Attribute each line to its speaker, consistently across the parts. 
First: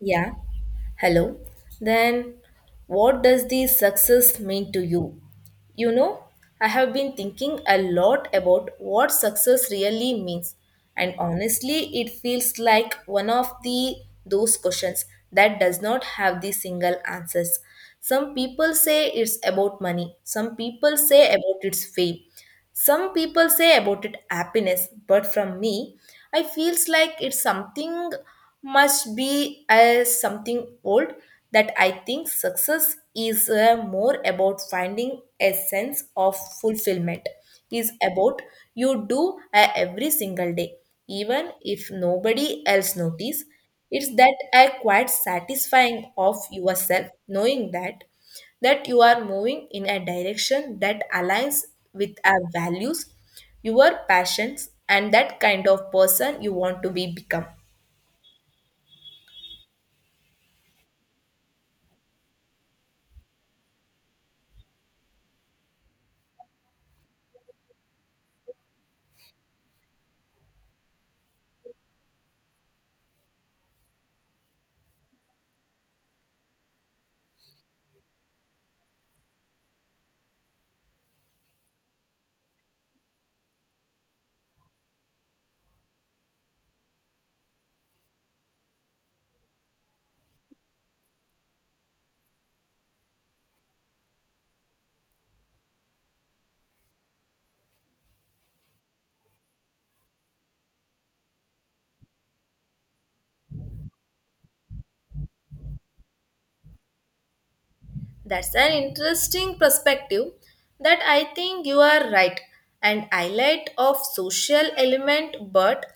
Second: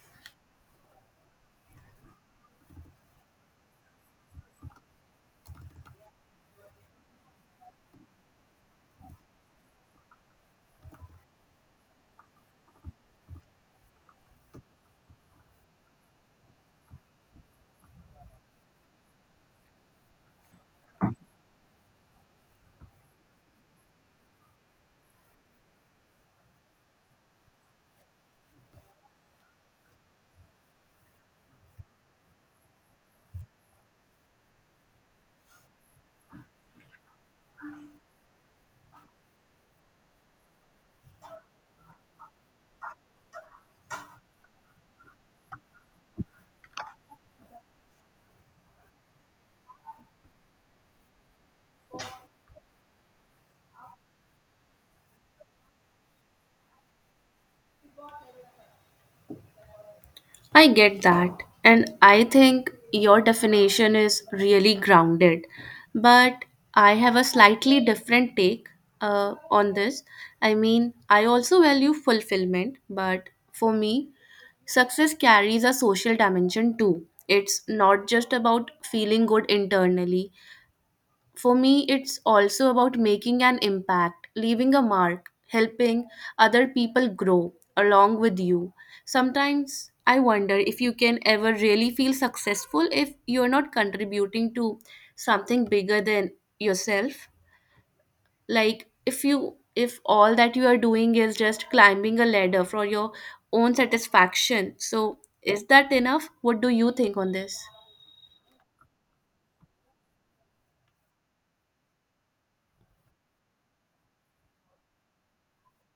Speaker 1: Yeah. Hello. Then, what does the success mean to you? You know, I have been thinking a lot about what success really means, and honestly, it feels like one of the those questions that does not have the single answers. Some people say it's about money, some people say about its fame, some people say about it happiness, but from me, I feels like it's something must be as something old that I think success is more about finding a sense of fulfillment is about you do every single day even if nobody else notice it's that a quite satisfying of yourself knowing that you are moving in a direction that aligns with our values, your passions, and that kind of person you want to be become.
Speaker 2: I get that. And I think your definition is really grounded. But I have a slightly different take on this. I mean, I also value fulfillment, but for me, success carries a social dimension too. It's not just about feeling good internally, for me, it's also about making an impact, leaving a mark, helping other people grow along with you. Sometimes I wonder if you can ever really feel successful if you're not contributing to something bigger than yourself. Like if all that you are doing is just climbing a ladder for your own satisfaction. So is that enough? What do you think on this?
Speaker 1: That's an interesting perspective that I think you are right and highlight of social element, but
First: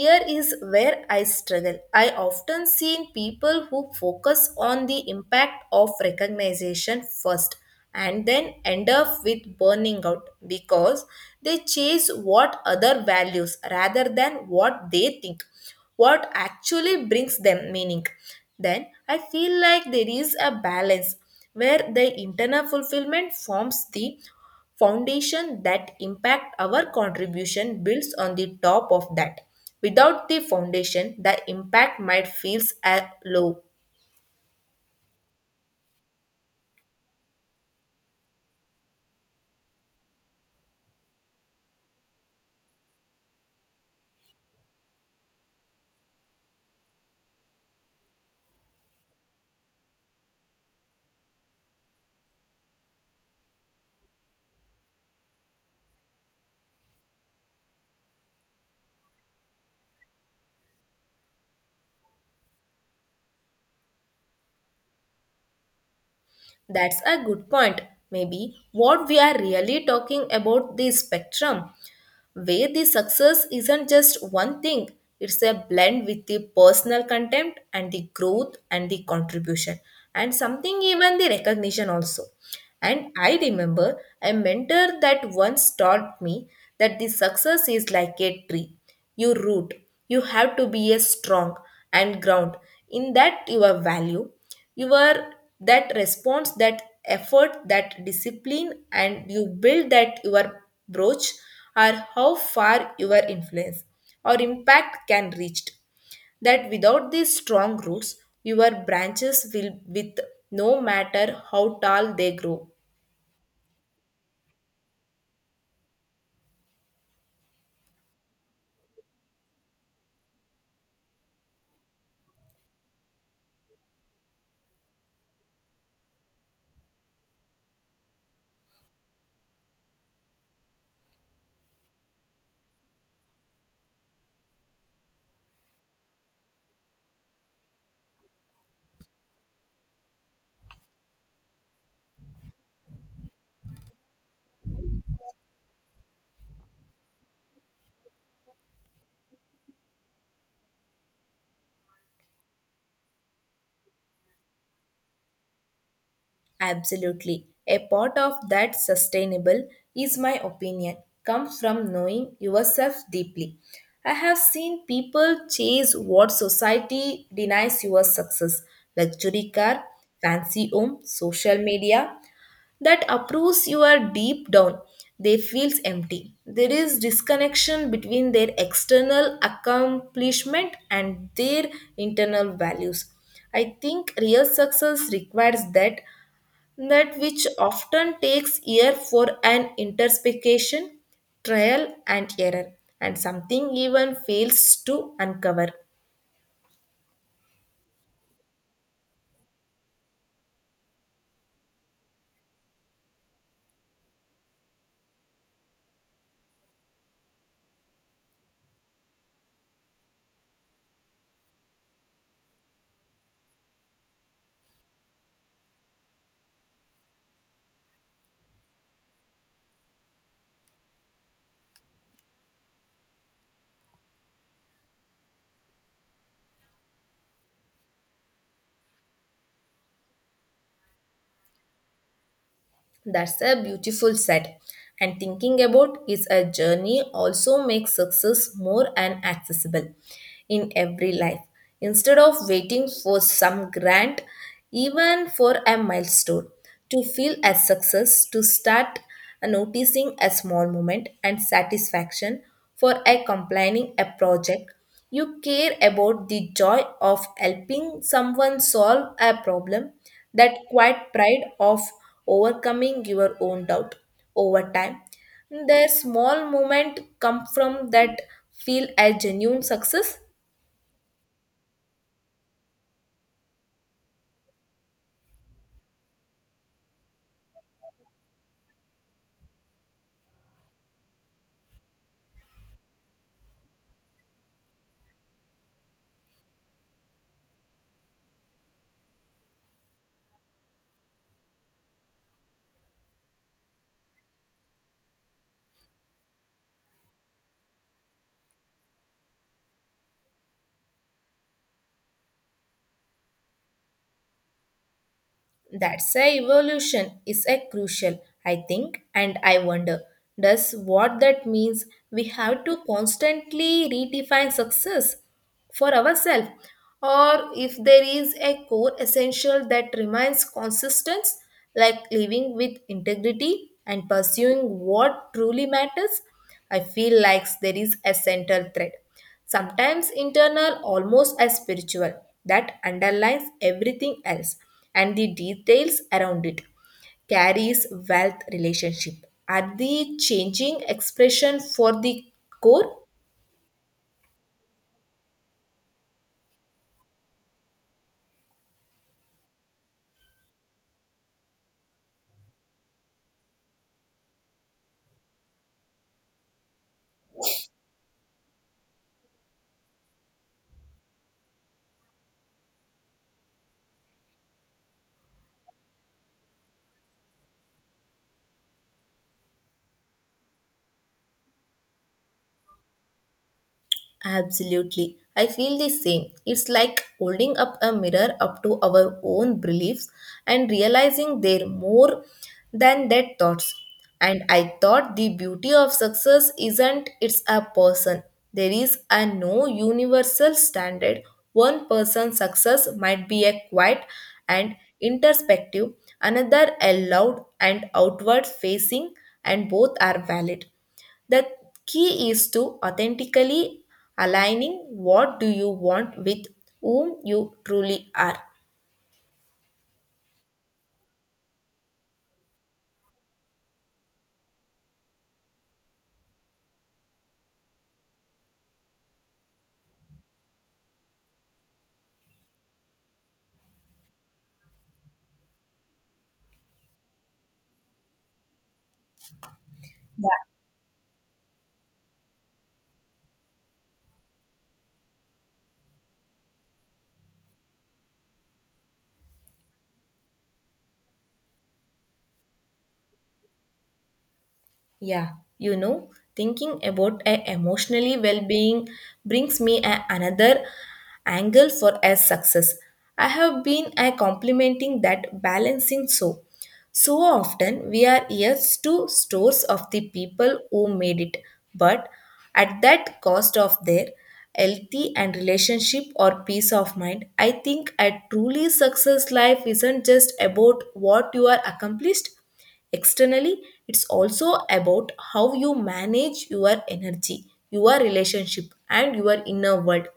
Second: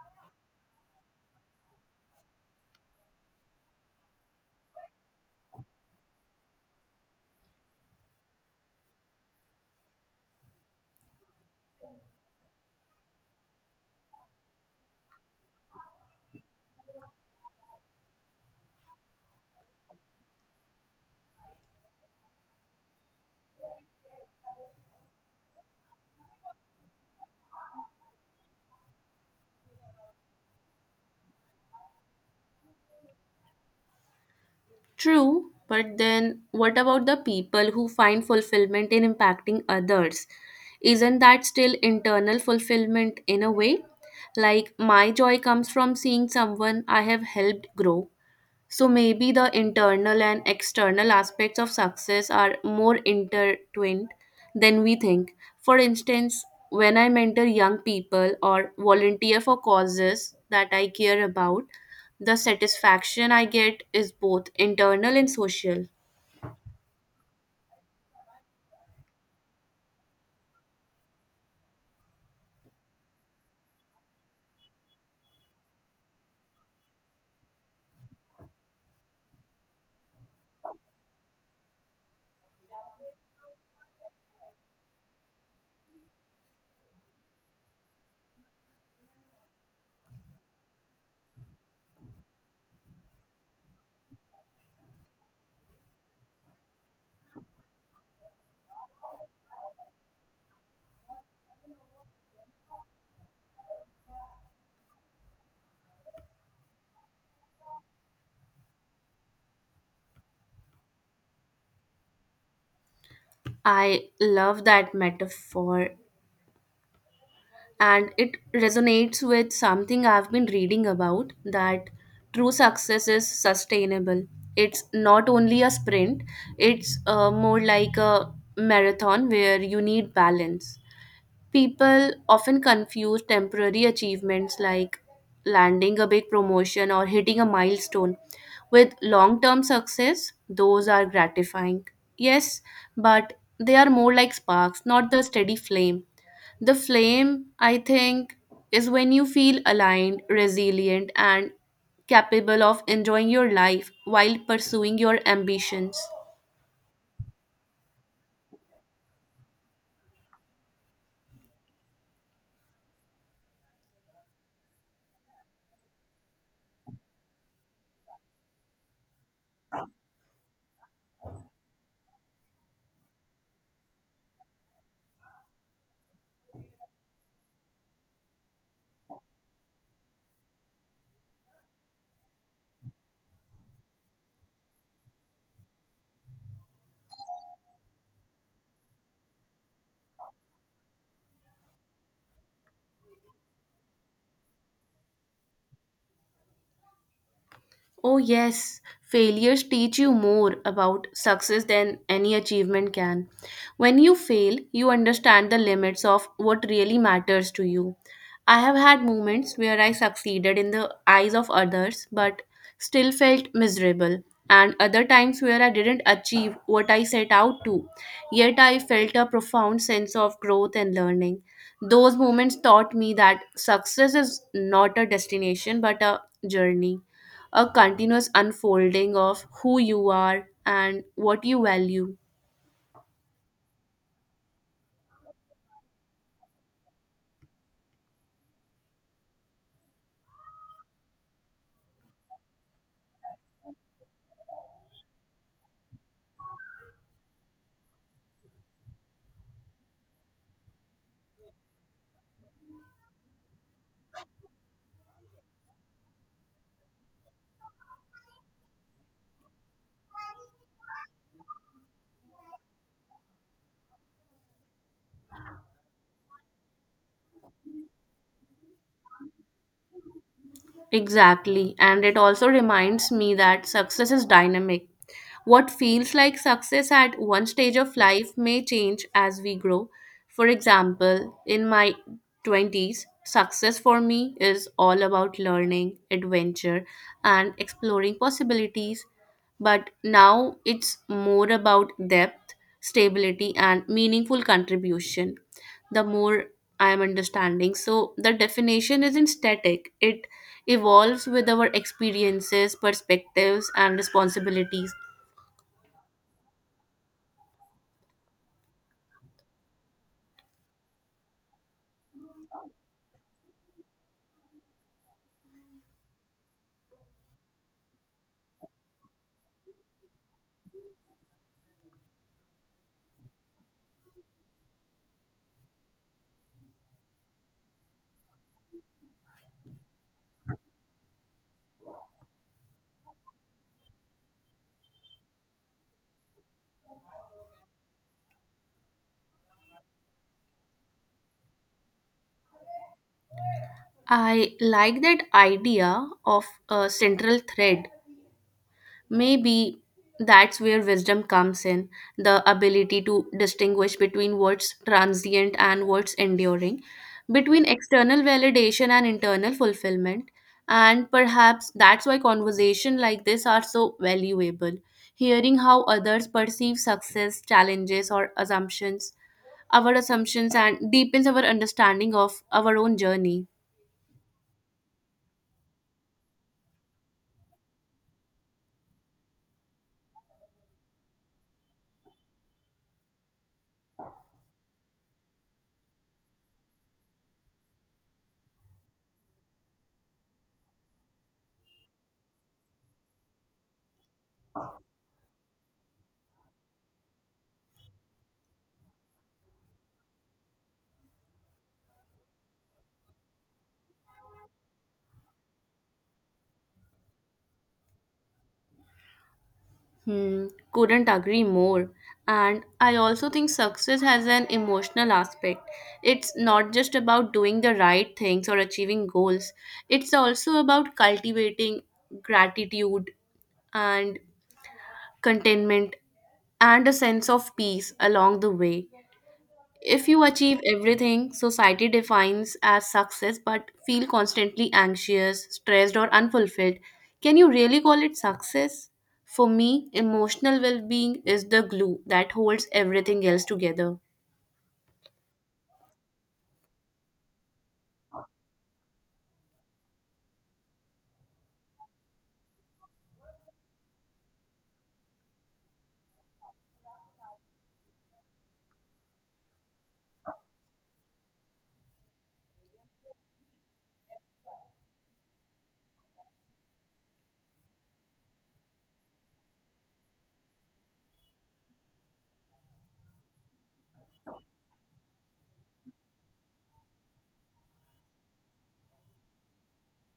Speaker 1: here is where I struggle. I often seen people who focus on the impact of recognition first and then end up with burning out because they chase what other values rather than what they think what actually brings them meaning. Then I feel like there is a balance where the internal fulfillment forms the foundation that impact our contribution builds on the top of that without the foundation the impact might feels low.
Speaker 2: True, but then what about the people who find fulfillment in impacting others? Isn't that still internal fulfillment in a way? Like, my joy comes from seeing someone I have helped grow. So maybe the internal and external aspects of success are more intertwined than we think. For instance, when I mentor young people or volunteer for causes that I care about, the satisfaction I get is both internal and social.
Speaker 1: That's a good point. Maybe what we are really talking about the spectrum, where the success isn't just one thing, it's a blend with the personal content and the growth and the contribution and something even the recognition also. And I remember a mentor that once taught me that the success is like a tree, your root you have to be a strong and ground in that your value, your, that response that effort that discipline and you build that your brooch are how far your influence or impact can reach, that without these strong roots your branches will, with, no matter how tall they grow.
Speaker 2: I love that metaphor, and it resonates with something I've been reading about that true success is sustainable. It's not only a sprint, it's more like a marathon where you need balance. People often confuse temporary achievements like landing a big promotion or hitting a milestone with long term success. Those are gratifying. Yes, but they are more like sparks, not the steady flame. The flame, I think, is when you feel aligned, resilient, and capable of enjoying your life while pursuing your ambitions.
Speaker 1: Absolutely. A part of that sustainable is my opinion comes from knowing yourself deeply. I have seen people chase what society denies your success, luxury car, fancy home, social media that approves you are deep down. They feels empty. There is disconnection between their external accomplishment and their internal values. I think real success requires that, that which often takes year for an interpretation, trial and error, and something even fails to uncover.
Speaker 2: Oh, yes, failures teach you more about success than any achievement can. When you fail, you understand the limits of what really matters to you. I have had moments where I succeeded in the eyes of others but still felt miserable, and other times where I didn't achieve what I set out to, yet I felt a profound sense of growth and learning. Those moments taught me that success is not a destination but a journey, a continuous unfolding of who you are and what you value.
Speaker 1: That's a beautiful set. And thinking about is a journey also makes success more and accessible in every life. Instead of waiting for some grant, even for a milestone, to feel as success, to start noticing a small moment and satisfaction for a completing a project you care about the joy of helping someone solve a problem, that quiet pride of overcoming your own doubt over time. Their small moment come from that feel as genuine success.
Speaker 2: Exactly. And it also reminds me that success is dynamic. What feels like success at one stage of life may change as we grow. For example, in my 20s, success for me is all about learning, adventure, and exploring possibilities. But now it's more about depth, stability, and meaningful contribution. The more I am understanding. So the definition isn't static, it evolves with our experiences, perspectives, and responsibilities.
Speaker 1: That's a evolution is a crucial, I think, and I wonder does what that means we have to constantly redefine success for ourselves or if there is a core essential that remains consistent like living with integrity and pursuing what truly matters. I feel like there is a central thread, sometimes internal, almost as spiritual, that underlines everything else, and the details around it carries wealth relationship. Are the changing expression for the core?
Speaker 2: I like that idea of a central thread. Maybe that's where wisdom comes in, the ability to distinguish between what's transient and what's enduring, between external validation and internal fulfillment. And perhaps that's why conversations like this are so valuable. Hearing how others perceive success, challenges, or assumptions, our assumptions, and deepens our understanding of our own journey.
Speaker 1: Absolutely. I feel the same. It's like holding up a mirror up to our own beliefs and realizing they're more than dead thoughts. And I thought the beauty of success isn't it's a person. There is a no universal standard. One person's success might be a quiet and introspective, another a loud and outward facing, and both are valid, the key is to authentically aligning what do you want with whom you truly are.
Speaker 2: Hmm, couldn't agree more. And I also think success has an emotional aspect. It's not just about doing the right things or achieving goals, it's also about cultivating gratitude and contentment and a sense of peace along the way. If you
Speaker 1: Yeah.
Speaker 2: achieve everything society defines as success but feel constantly anxious, stressed, or unfulfilled, can you really call it success? For me, emotional well being is the glue that holds everything else together.
Speaker 1: Yeah you know Thinking about a emotionally well-being brings me another angle for a success. I have been a complimenting that balancing so often we are yes to stores of the people who made it, but at that cost of their healthy and relationship or peace of mind, I think a truly success life isn't just about what you are accomplished externally, it's also about how you manage your energy, your relationship, and your inner world.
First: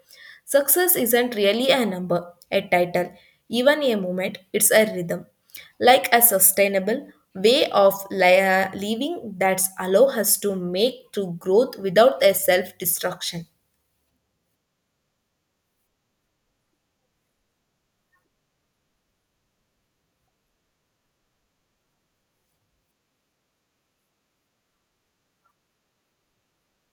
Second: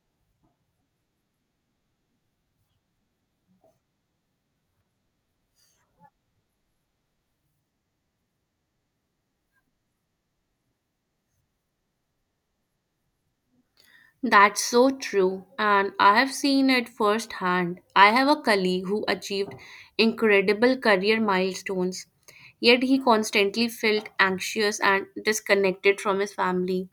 Speaker 1: Success isn't really a number, a title, even a moment, it's a rhythm. Like a sustainable way of living that allows us to make to growth without a self destruction.
Speaker 2: That's so true, and I have seen it firsthand. I have a colleague who achieved incredible career milestones, yet he constantly felt anxious and disconnected from his family.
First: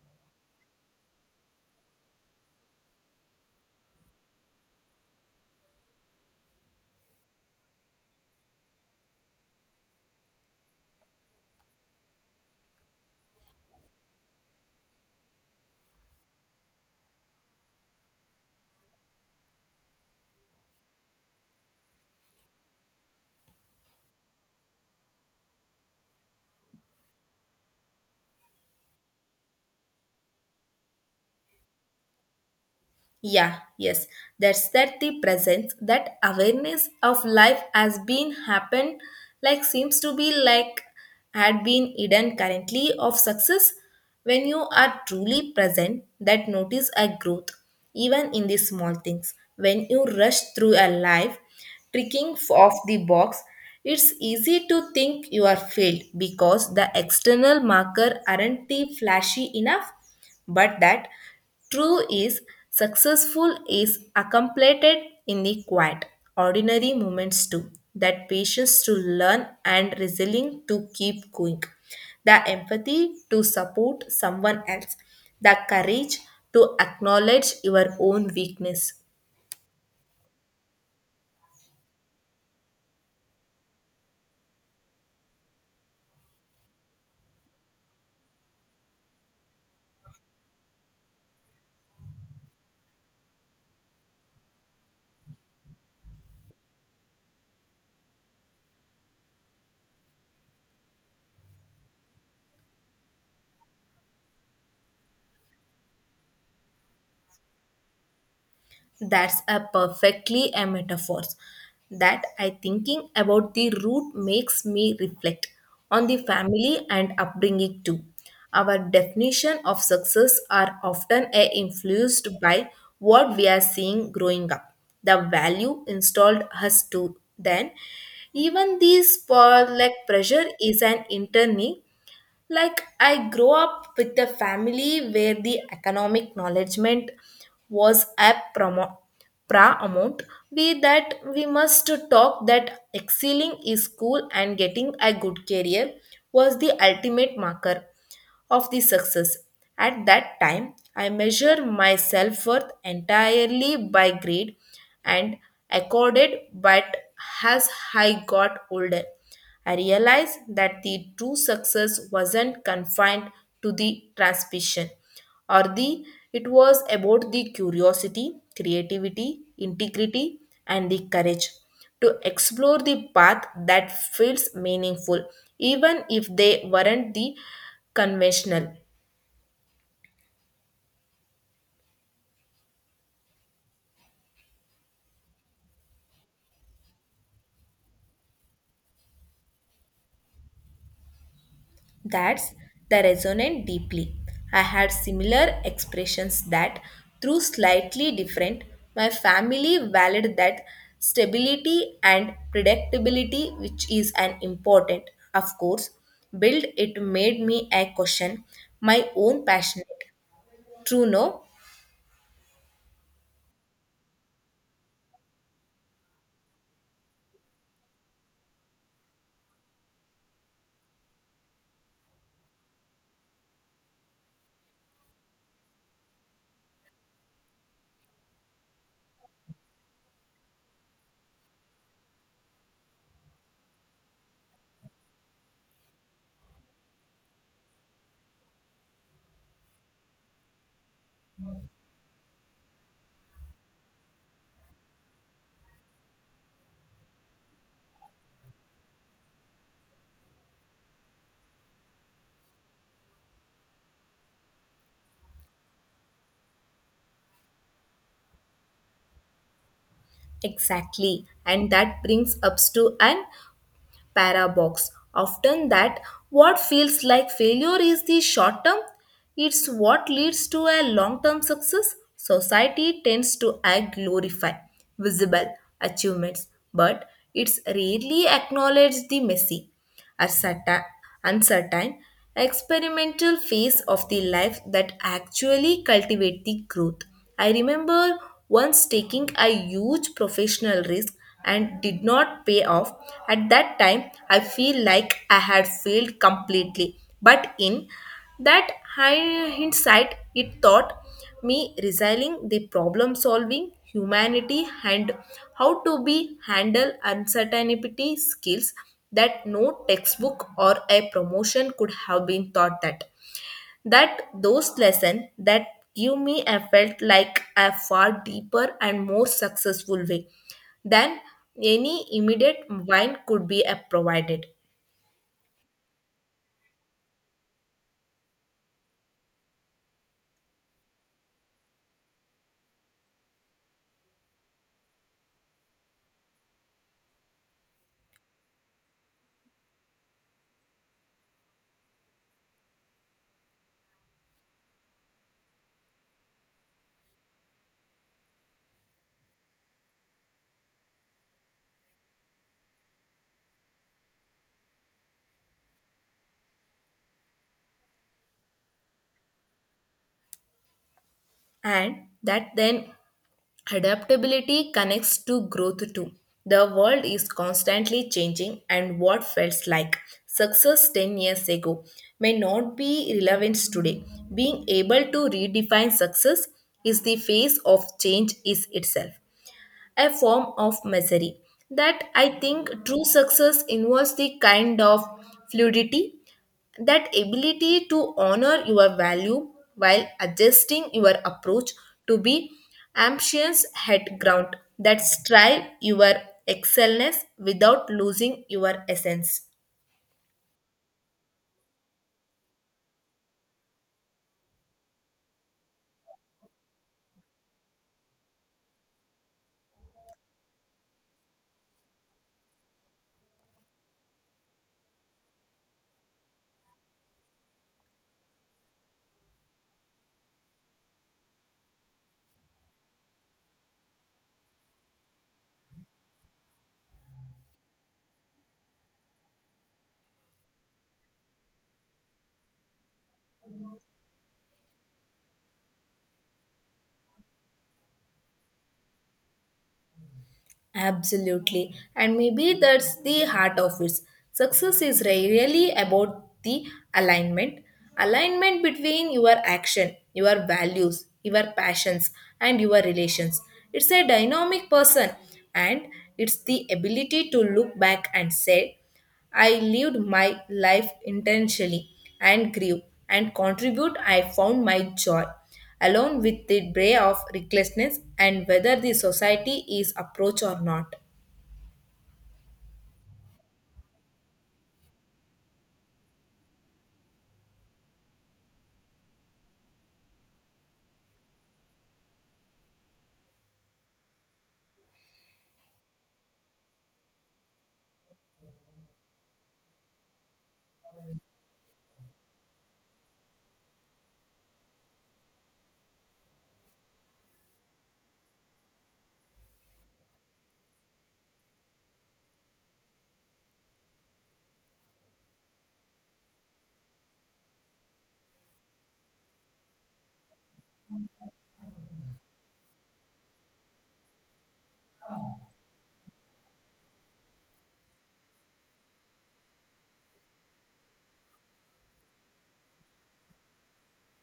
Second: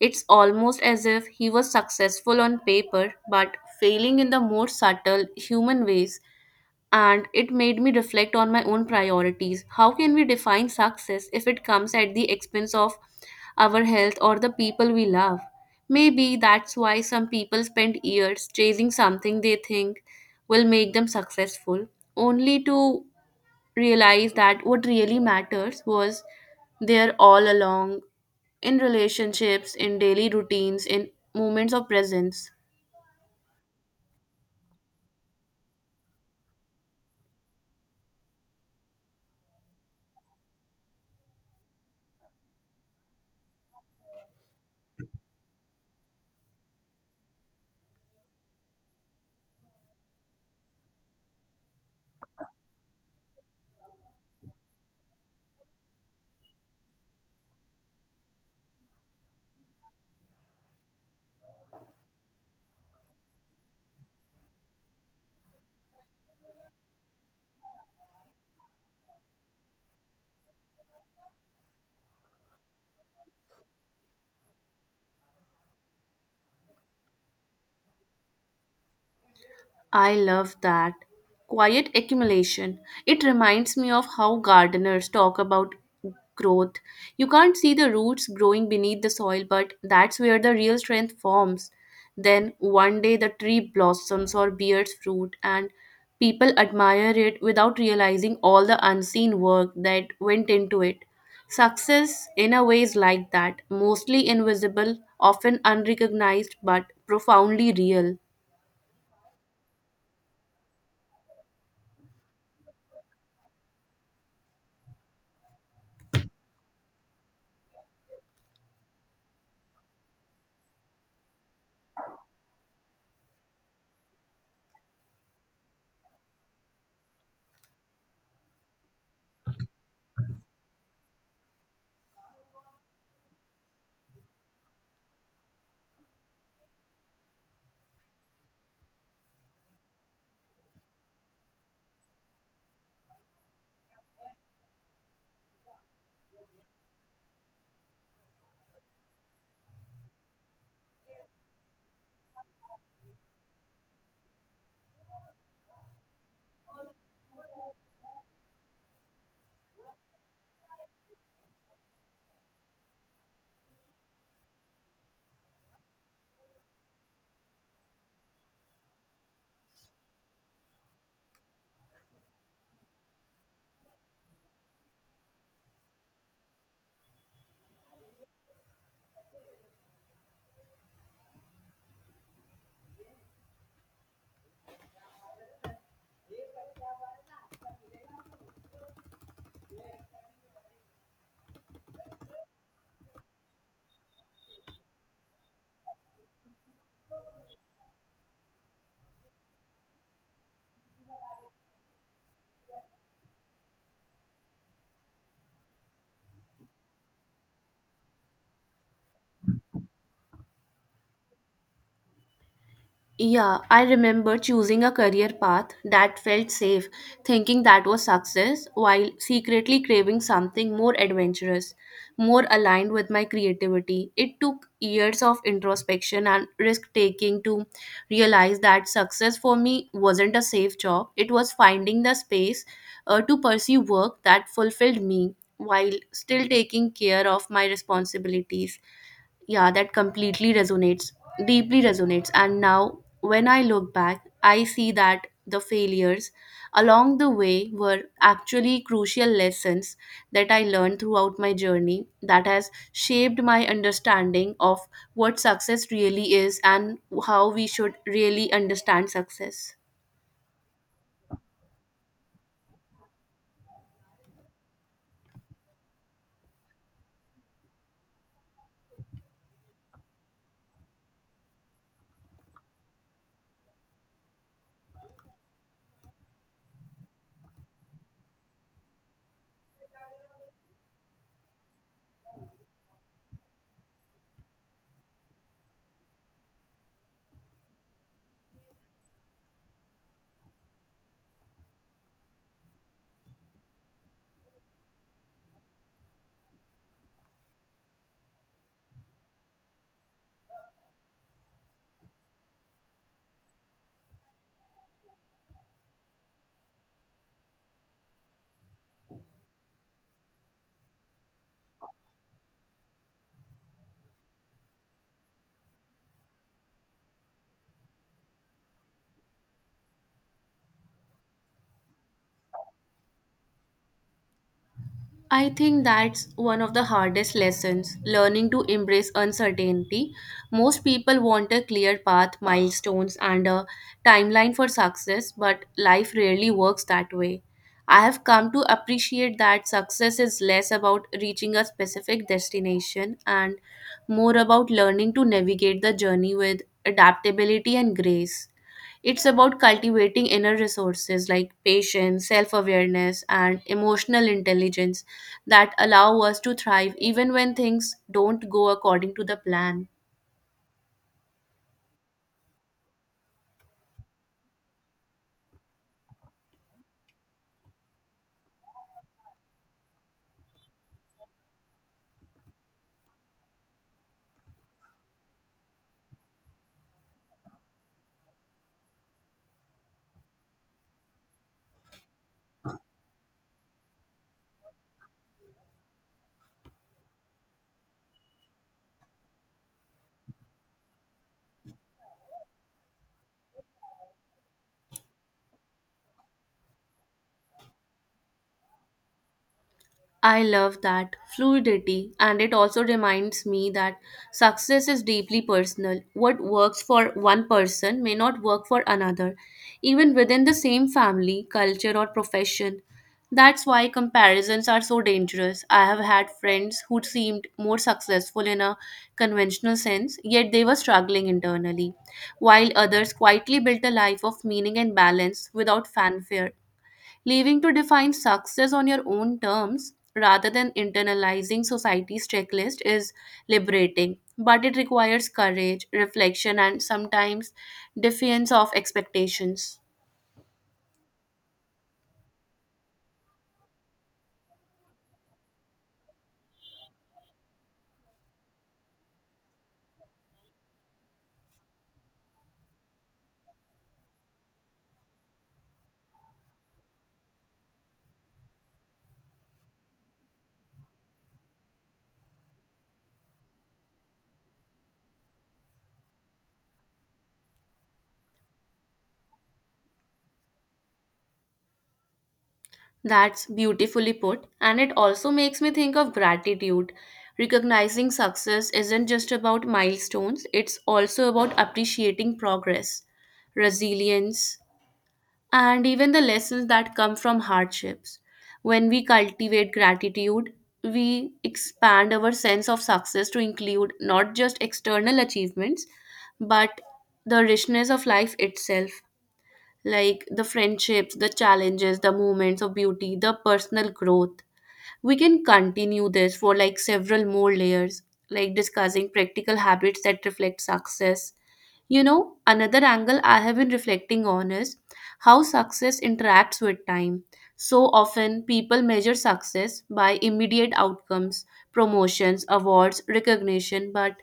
Speaker 2: It's almost as if he was successful on paper but failing in the more subtle human ways, and it made me reflect on my own priorities. How can we define success if it comes at the expense of our health or the people we love? Maybe that's why some people spend years chasing something they think will make them successful, only to realize that what really matters was there all along, in relationships, in daily routines, in moments of presence.
Speaker 1: Yeah, yes. That's that the presence, that awareness of life has been happened, like seems to be like had been hidden currently of success. When you are truly present, that notice a growth, even in the small things. When you rush through a life, tricking of the box, it's easy to think you are failed because the external marker aren't the flashy enough, but that true is successful is accomplished in the quiet, ordinary moments too. That patience to learn and resilience to keep going. The empathy to support someone else. The courage to acknowledge your own weakness.
Speaker 2: I love that. Quiet accumulation. It reminds me of how gardeners talk about growth. You can't see the roots growing beneath the soil, but that's where the real strength forms. Then one day the tree blossoms or bears fruit, and people admire it without realizing all the unseen work that went into it. Success, in a way, is like that, mostly invisible, often unrecognized, but profoundly real.
Speaker 1: That's a perfectly a metaphor. That I thinking about the root makes me reflect on the family and upbringing too. Our definition of success are often influenced by what we are seeing growing up, the value installed us to then. Even this for like pressure is an internal, like I grew up with a family where the economic acknowledgement was a promo, pra amount we that we must talk that excelling is cool and getting a good career was the ultimate marker of the success. At that time, I measure my self worth entirely by grade and accorded, but as I got older, I realized that the true success wasn't confined to the transmission or the, it was about the curiosity, creativity, integrity, and the courage to explore the path that feels meaningful even if they weren't the conventional. That's the resonant deeply. I had similar expressions that, through slightly different, my family valued that stability and predictability, which is an important, of course, build it made me a question my own passionate. True, no?
Speaker 2: Yeah, I remember choosing a career path that felt safe, thinking that was success, while secretly craving something more adventurous, more aligned with my creativity. It took years of introspection and risk taking to realize that success for me wasn't a safe job, it was finding the space to pursue work that fulfilled me while still taking care of my responsibilities. Yeah, that completely resonates, deeply resonates. And now when I look back, I see that the failures along the way were actually crucial lessons that I learned throughout my journey that has shaped my understanding of what success really is and how we should really understand success.
Speaker 1: Exactly. And that brings us to an paradox often that what feels like failure is the short term, it's what leads to a long term success. Society tends to glorify visible achievements, but it's rarely acknowledged the messy, a certain, uncertain, experimental phase of the life that actually cultivate the growth. I remember once taking a huge professional risk and did not pay off. At that time, I feel like I had failed completely. But in that hindsight, it thought me resigning the problem solving humanity and how to be handle uncertainty skills that no textbook or a promotion could have been taught, that that those lesson that give me a felt like a far deeper and more successful way than any immediate wine could be provided.
Speaker 2: I think that's one of the hardest lessons, learning to embrace uncertainty. Most people want a clear path, milestones, and a timeline for success, but life rarely works that way. I have come to appreciate that success is less about reaching a specific destination and more about learning to navigate the journey with adaptability and grace. It's about cultivating inner resources like patience, self awareness, and emotional intelligence that allow us to thrive even when things don't go according to the plan.
Speaker 1: And that then adaptability connects to growth too. The world is constantly changing, and what felt like success 10 years ago may not be relevant today. Being able to redefine success is the face of change is itself a form of misery. That I think true success involves the kind of fluidity, that ability to honor your value while adjusting your approach to be ambitious head ground that strive your excellence without losing your essence.
Speaker 2: I love that fluidity, and it also reminds me that success is deeply personal. What works for one person may not work for another, even within the same family, culture, or profession. That's why comparisons are so dangerous. I have had friends who seemed more successful in a conventional sense, yet they were struggling internally, while others quietly built a life of meaning and balance without fanfare. Leaving to define success on your own terms rather than internalizing society's checklist is liberating, but it requires courage, reflection, and sometimes defiance of expectations.
Speaker 1: Absolutely. And maybe that's the heart of it. Success is really about the alignment. Alignment between your action, your values, your passions, and your relations. It's a dynamic person, and it's the ability to look back and say, I lived my life intentionally and grew and contribute, I found my joy along with the bray of recklessness and whether the society is approach or not.
Speaker 2: That's beautifully put, and it also makes me think of gratitude. Recognizing success isn't just about milestones, it's also about appreciating progress, resilience, and even the lessons that come from hardships. When we cultivate gratitude, we expand our sense of success to include not just external achievements, but the richness of life itself, like the friendships, the challenges, the moments of beauty, the personal growth. We can continue this for like several more layers, like discussing practical habits that reflect success. You know, another angle I have been reflecting on is how success interacts with time. So often, people measure success by immediate outcomes, promotions, awards, recognition, but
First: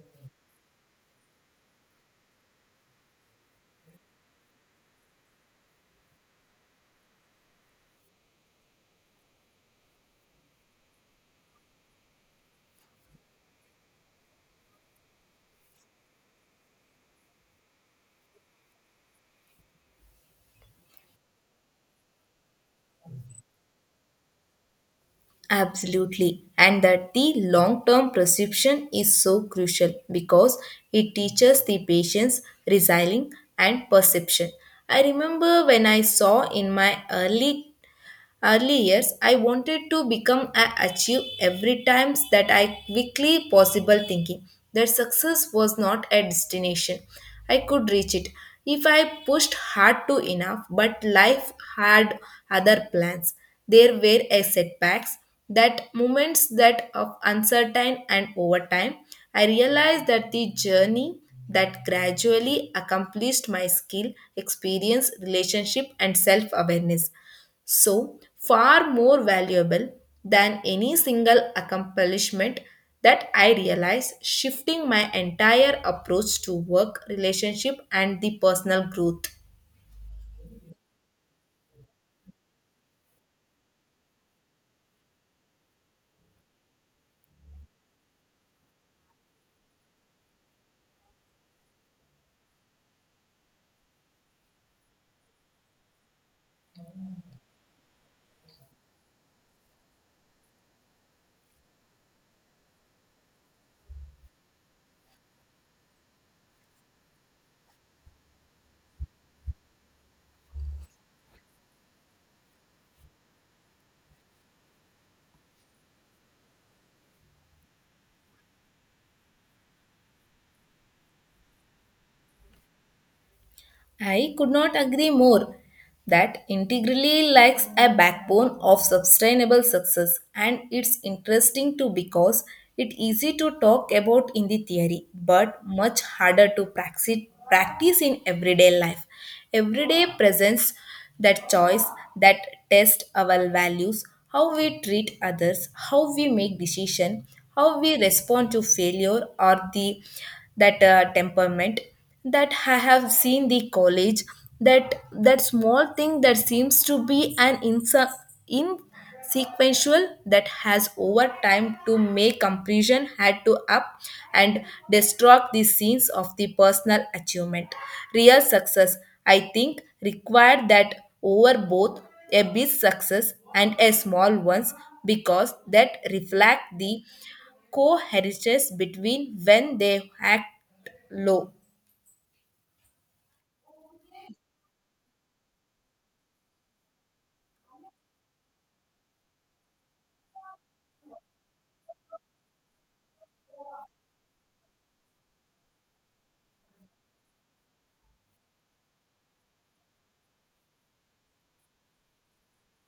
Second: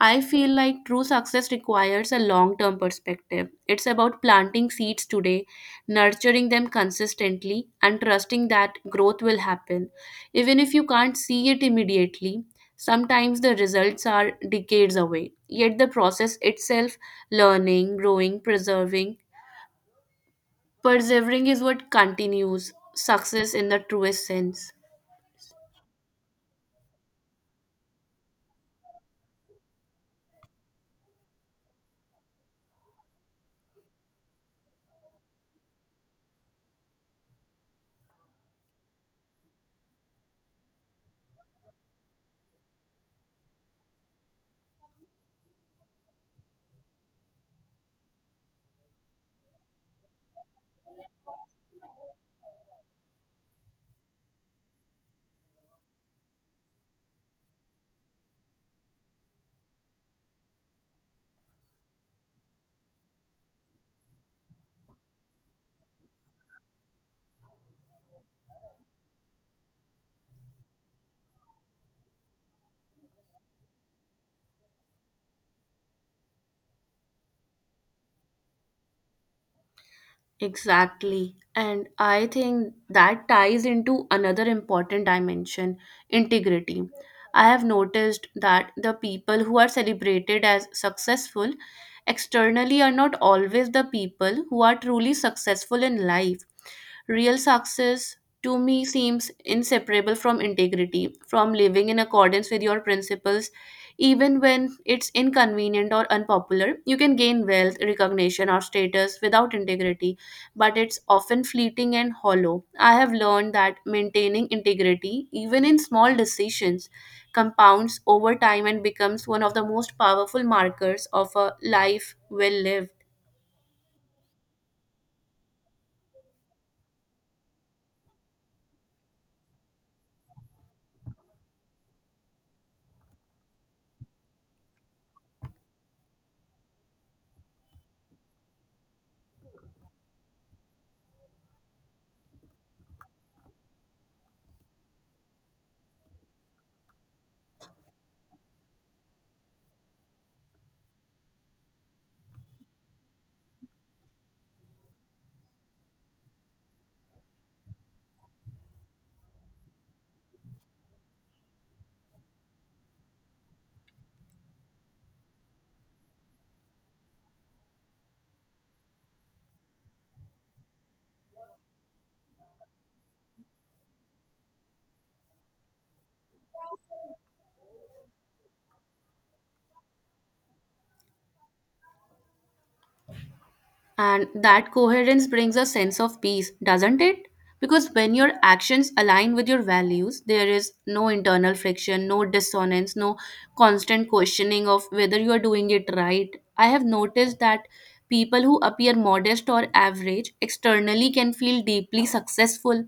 Speaker 2: I feel like true success requires a long term perspective. It's about planting seeds today, nurturing them consistently, and trusting that growth will happen. Even if you can't see it immediately, sometimes the results are decades away. Yet the process itself, learning, growing, preserving, persevering, is what continues success in the truest sense.
Speaker 1: Absolutely. And that the long term perception is so crucial because it teaches the patience, resilience, and perception. I remember when I saw in my early years, I wanted to become a achieve every times that I quickly possible thinking that success was not a destination. I could reach it if I pushed hard to enough, but life had other plans. There were a setbacks, that moments that of uncertain, and over time I realized that the journey that gradually accomplished my skill experience relationship and self awareness so far more valuable than any single accomplishment, that I realized, shifting my entire approach to work, relationship, and the personal growth.
Speaker 2: Exactly. And I think that ties into another important dimension, integrity. I have noticed that the people who are celebrated as successful externally are not always the people who are truly successful in life. Real success to me seems inseparable from integrity, from living in accordance with your principles, even when it's inconvenient or unpopular. You can gain wealth, recognition, or status without integrity, but it's often fleeting and hollow. I have learned that maintaining integrity, even in small decisions, compounds over time and becomes one of the most powerful markers of a life well lived.
Speaker 1: I could not agree more. That integrally lacks a backbone of sustainable success, and it's interesting too because it's easy to talk about in the theory, but much harder to practice in everyday life. Everyday presents that choice that test our values, how we treat others, how we make decision, how we respond to failure or the that temperament, that I have seen the college that that small thing that seems to be an insequential that has over time to make comparison had to up and distort the scenes of the personal achievement. Real success I think required that over both a big success and a small ones because that reflect the co-heritage between when they act low.
Speaker 2: And that coherence brings a sense of peace, doesn't it? Because when your actions align with your values, there is no internal friction, no dissonance, no constant questioning of whether you are doing it right. I have noticed that people who appear modest or average externally can feel deeply successful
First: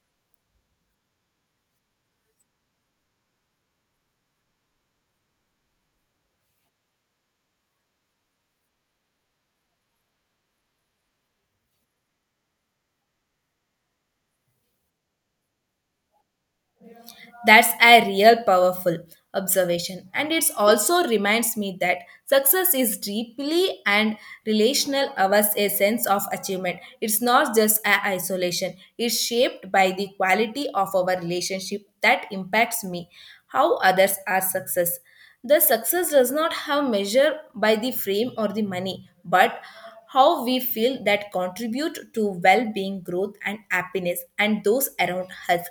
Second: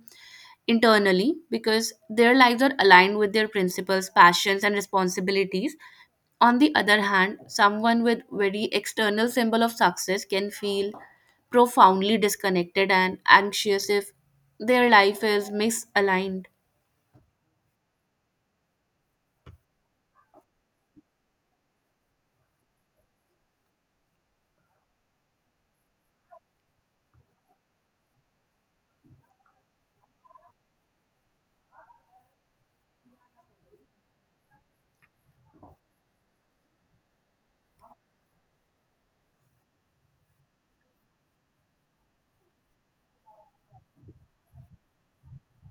Speaker 2: internally because their lives are aligned with their principles, passions, and responsibilities. On the other hand, someone with very external symbol of success can feel profoundly disconnected and anxious if their life is misaligned.
Speaker 1: That's a real powerful observation. And it also reminds me that success is deeply and relational ours a sense of achievement. It's not just a isolation. It's shaped by the quality of our relationship that impacts me, how others are success. The success does not have measure by the frame or the money, but how we feel that contribute to well-being growth and happiness and those around us.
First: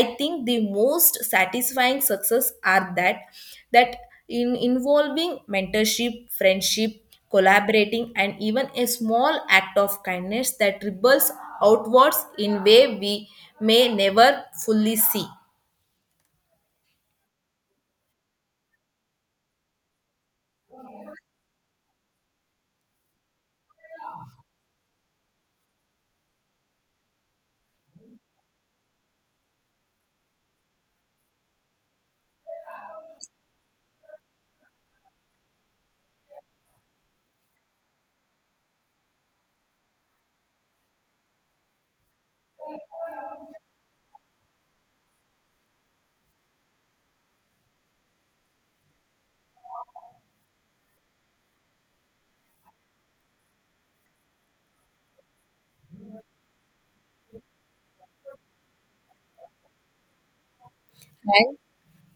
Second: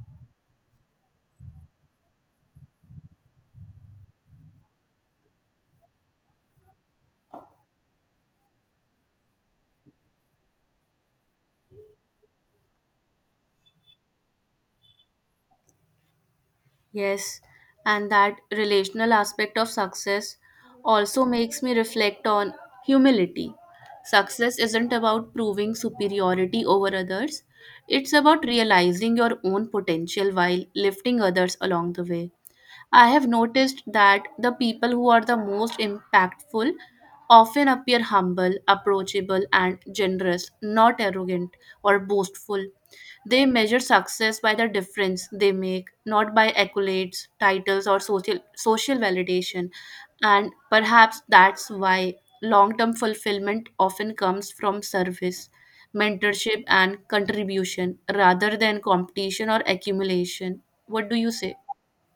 Speaker 1: I think the most satisfying success are that, that in involving mentorship friendship collaborating and even a small act of kindness that ripples outwards in way we may never fully see.
Speaker 2: Yes, and that relational aspect of success also makes me reflect on humility. Success isn't about proving superiority over others, it's about realizing your own potential while lifting others along the way. I have noticed that the people who are the most impactful often appear humble, approachable, and generous, not arrogant or boastful. They measure success by the difference they make, not by accolades, titles, or social, social validation. And perhaps that's why long term fulfillment often comes from service, mentorship, and contribution rather than competition or accumulation. What do you say?
Speaker 1: And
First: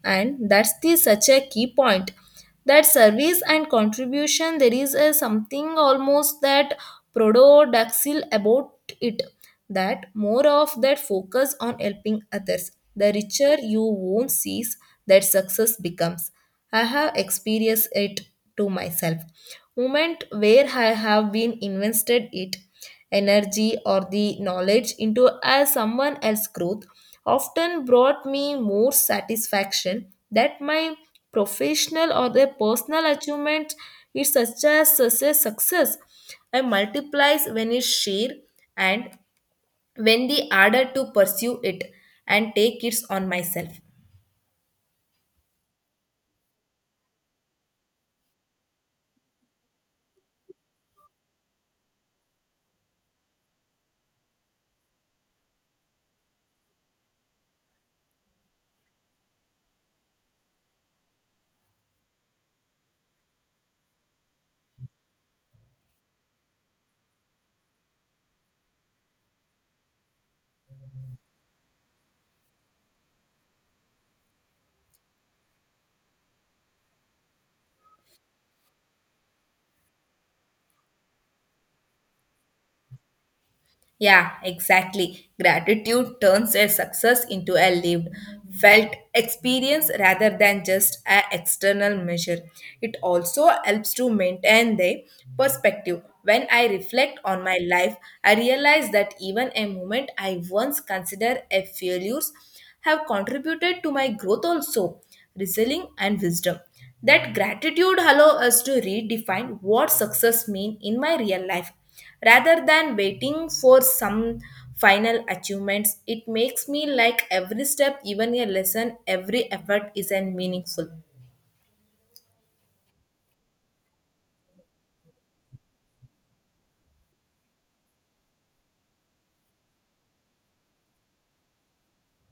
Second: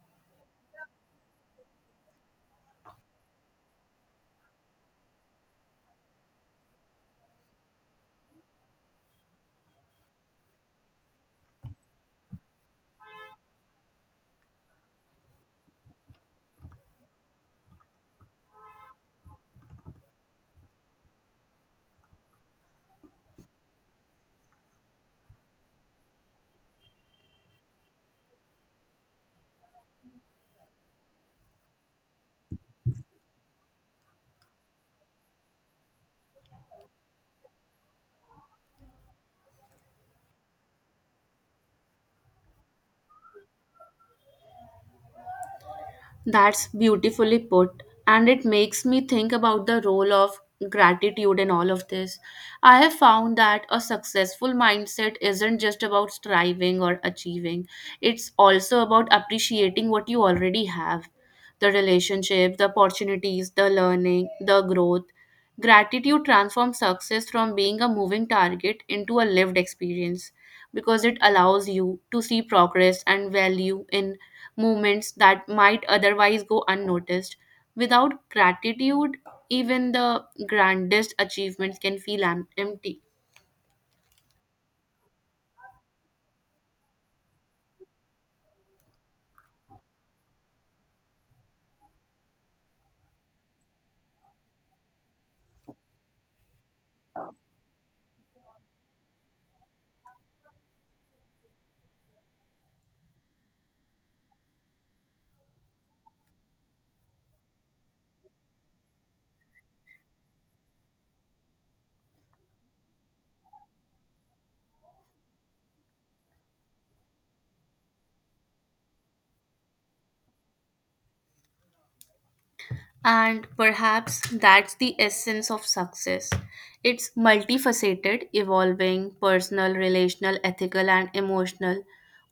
Speaker 1: and that's the such a key point that service and contribution there is a something almost that proto about it that more of that focus on helping others the richer you won't see that success becomes. I have experienced it to myself moment where I have been invested it, energy or the knowledge into as someone else's growth often brought me more satisfaction that my professional or the personal achievement is such as such a success. I multiplies when it's shared, and when the ardor to pursue it and take it on myself.
Speaker 2: That's beautifully put. And it makes me think about the role of gratitude in all of this. I have found that a successful mindset isn't just about striving or achieving, it's also about appreciating what you already have, the relationship, the opportunities, the learning, the growth. Gratitude transforms success from being a moving target into a lived experience because it allows you to see progress and value in moments that might otherwise go unnoticed. Without gratitude, even the grandest achievements can feel empty.
Speaker 1: Yeah, exactly. Gratitude turns a success into a lived, felt experience rather than just an external measure. It also helps to maintain the perspective. When I reflect on my life, I realize that even a moment I once considered a failure have contributed to my growth also, resilient and wisdom. That gratitude allow us to redefine what success means in my real life rather than waiting for some final achievements. It makes me like every step even a lesson every effort is an meaningful.
Speaker 2: And perhaps that's the essence of success. It's multifaceted, evolving, personal, relational, ethical, and emotional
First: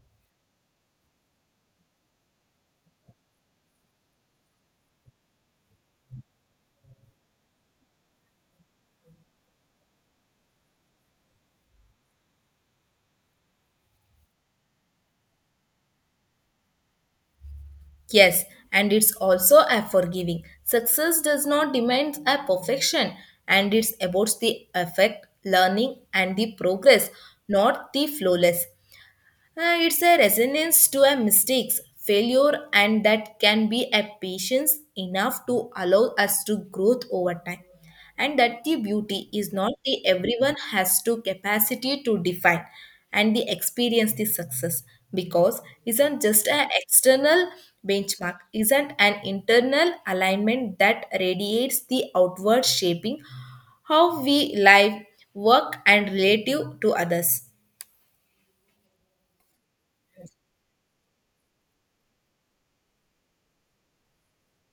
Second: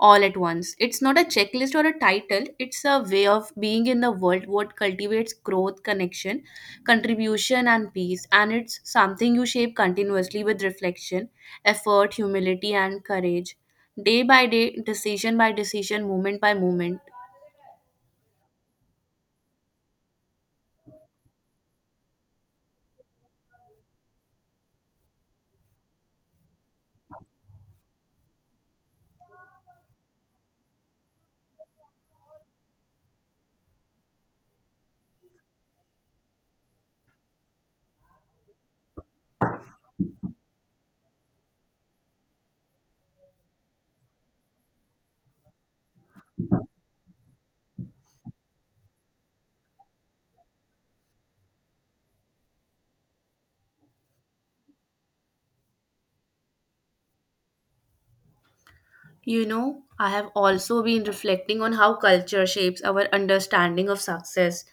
Speaker 2: all at once. It's not a checklist or a title, it's a way of being in the world what cultivates growth, connection, contribution, and peace. And it's something you shape continuously with reflection, effort, humility, and courage. Day by day, decision by decision, moment by moment.
Speaker 1: Yes, and it's also a forgiving success does not demand a perfection and it's about the effect learning and the progress, not the flawless. It's a resonance to a mistakes, failure, and that can be a patience enough to allow us to growth over time. And that the beauty is not the everyone has to capacity to define and the experience the success because isn't just an external benchmark, isn't an internal alignment that radiates the outward shaping how we live, work, and relative to others.
Speaker 2: You know, I have also been reflecting on how culture shapes our understanding of success.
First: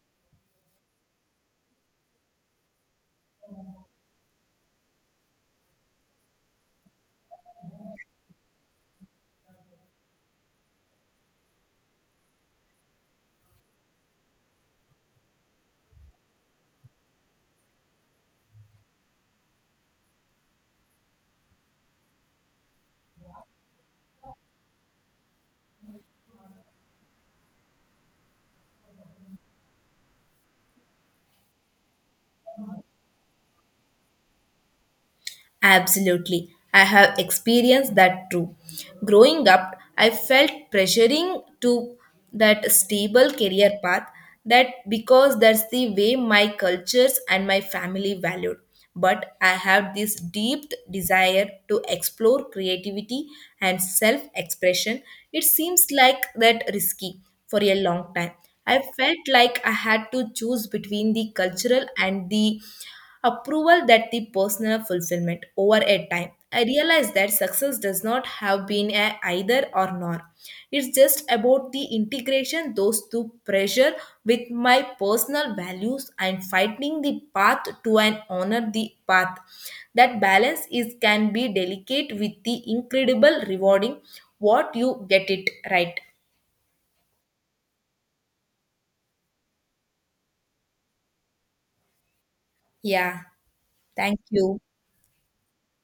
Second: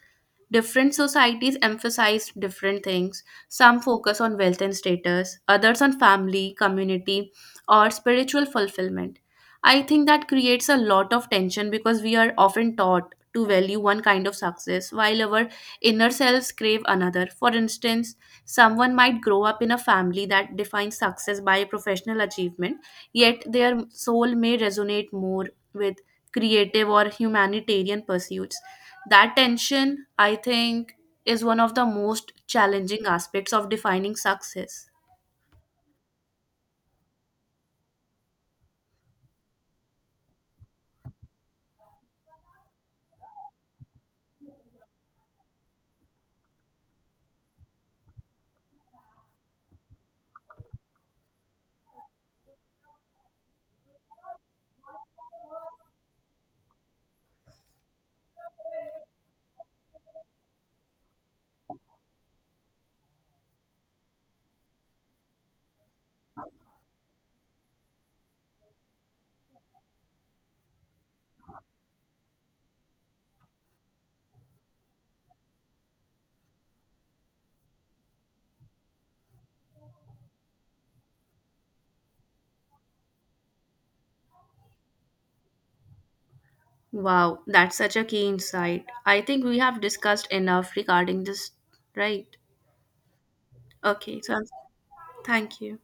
Speaker 2: Different societies emphasize different things. Some focus on wealth and status, others on family, community, or spiritual fulfillment. I think that creates a lot of tension because we are often taught to value one kind of success while our inner selves crave another. For instance, someone might grow up in a family that defines success by professional achievement, yet their soul may resonate more with creative or humanitarian pursuits. That tension, I think, is one of the most challenging aspects of defining success.
Speaker 1: Absolutely. I have experienced that too. Growing up, I felt pressuring to that stable career path that because that's the way my cultures and my family valued. But I have this deep desire to explore creativity and self expression. It seems like that risky for a long time. I felt like I had to choose between the cultural and the approval that the personal fulfillment over a time I realized that success does not have been a either or nor, it's just about the integration those two pressure with my personal values and finding the path to and honor the path that balance is can be delicate with the incredible rewarding what you get it right.
Speaker 2: Wow, that's such a key insight. I think we have discussed enough regarding this, right?
Speaker 1: Yeah,
Speaker 2: Okay,
Speaker 1: thank
Speaker 2: so
Speaker 1: you.
Speaker 2: thank you.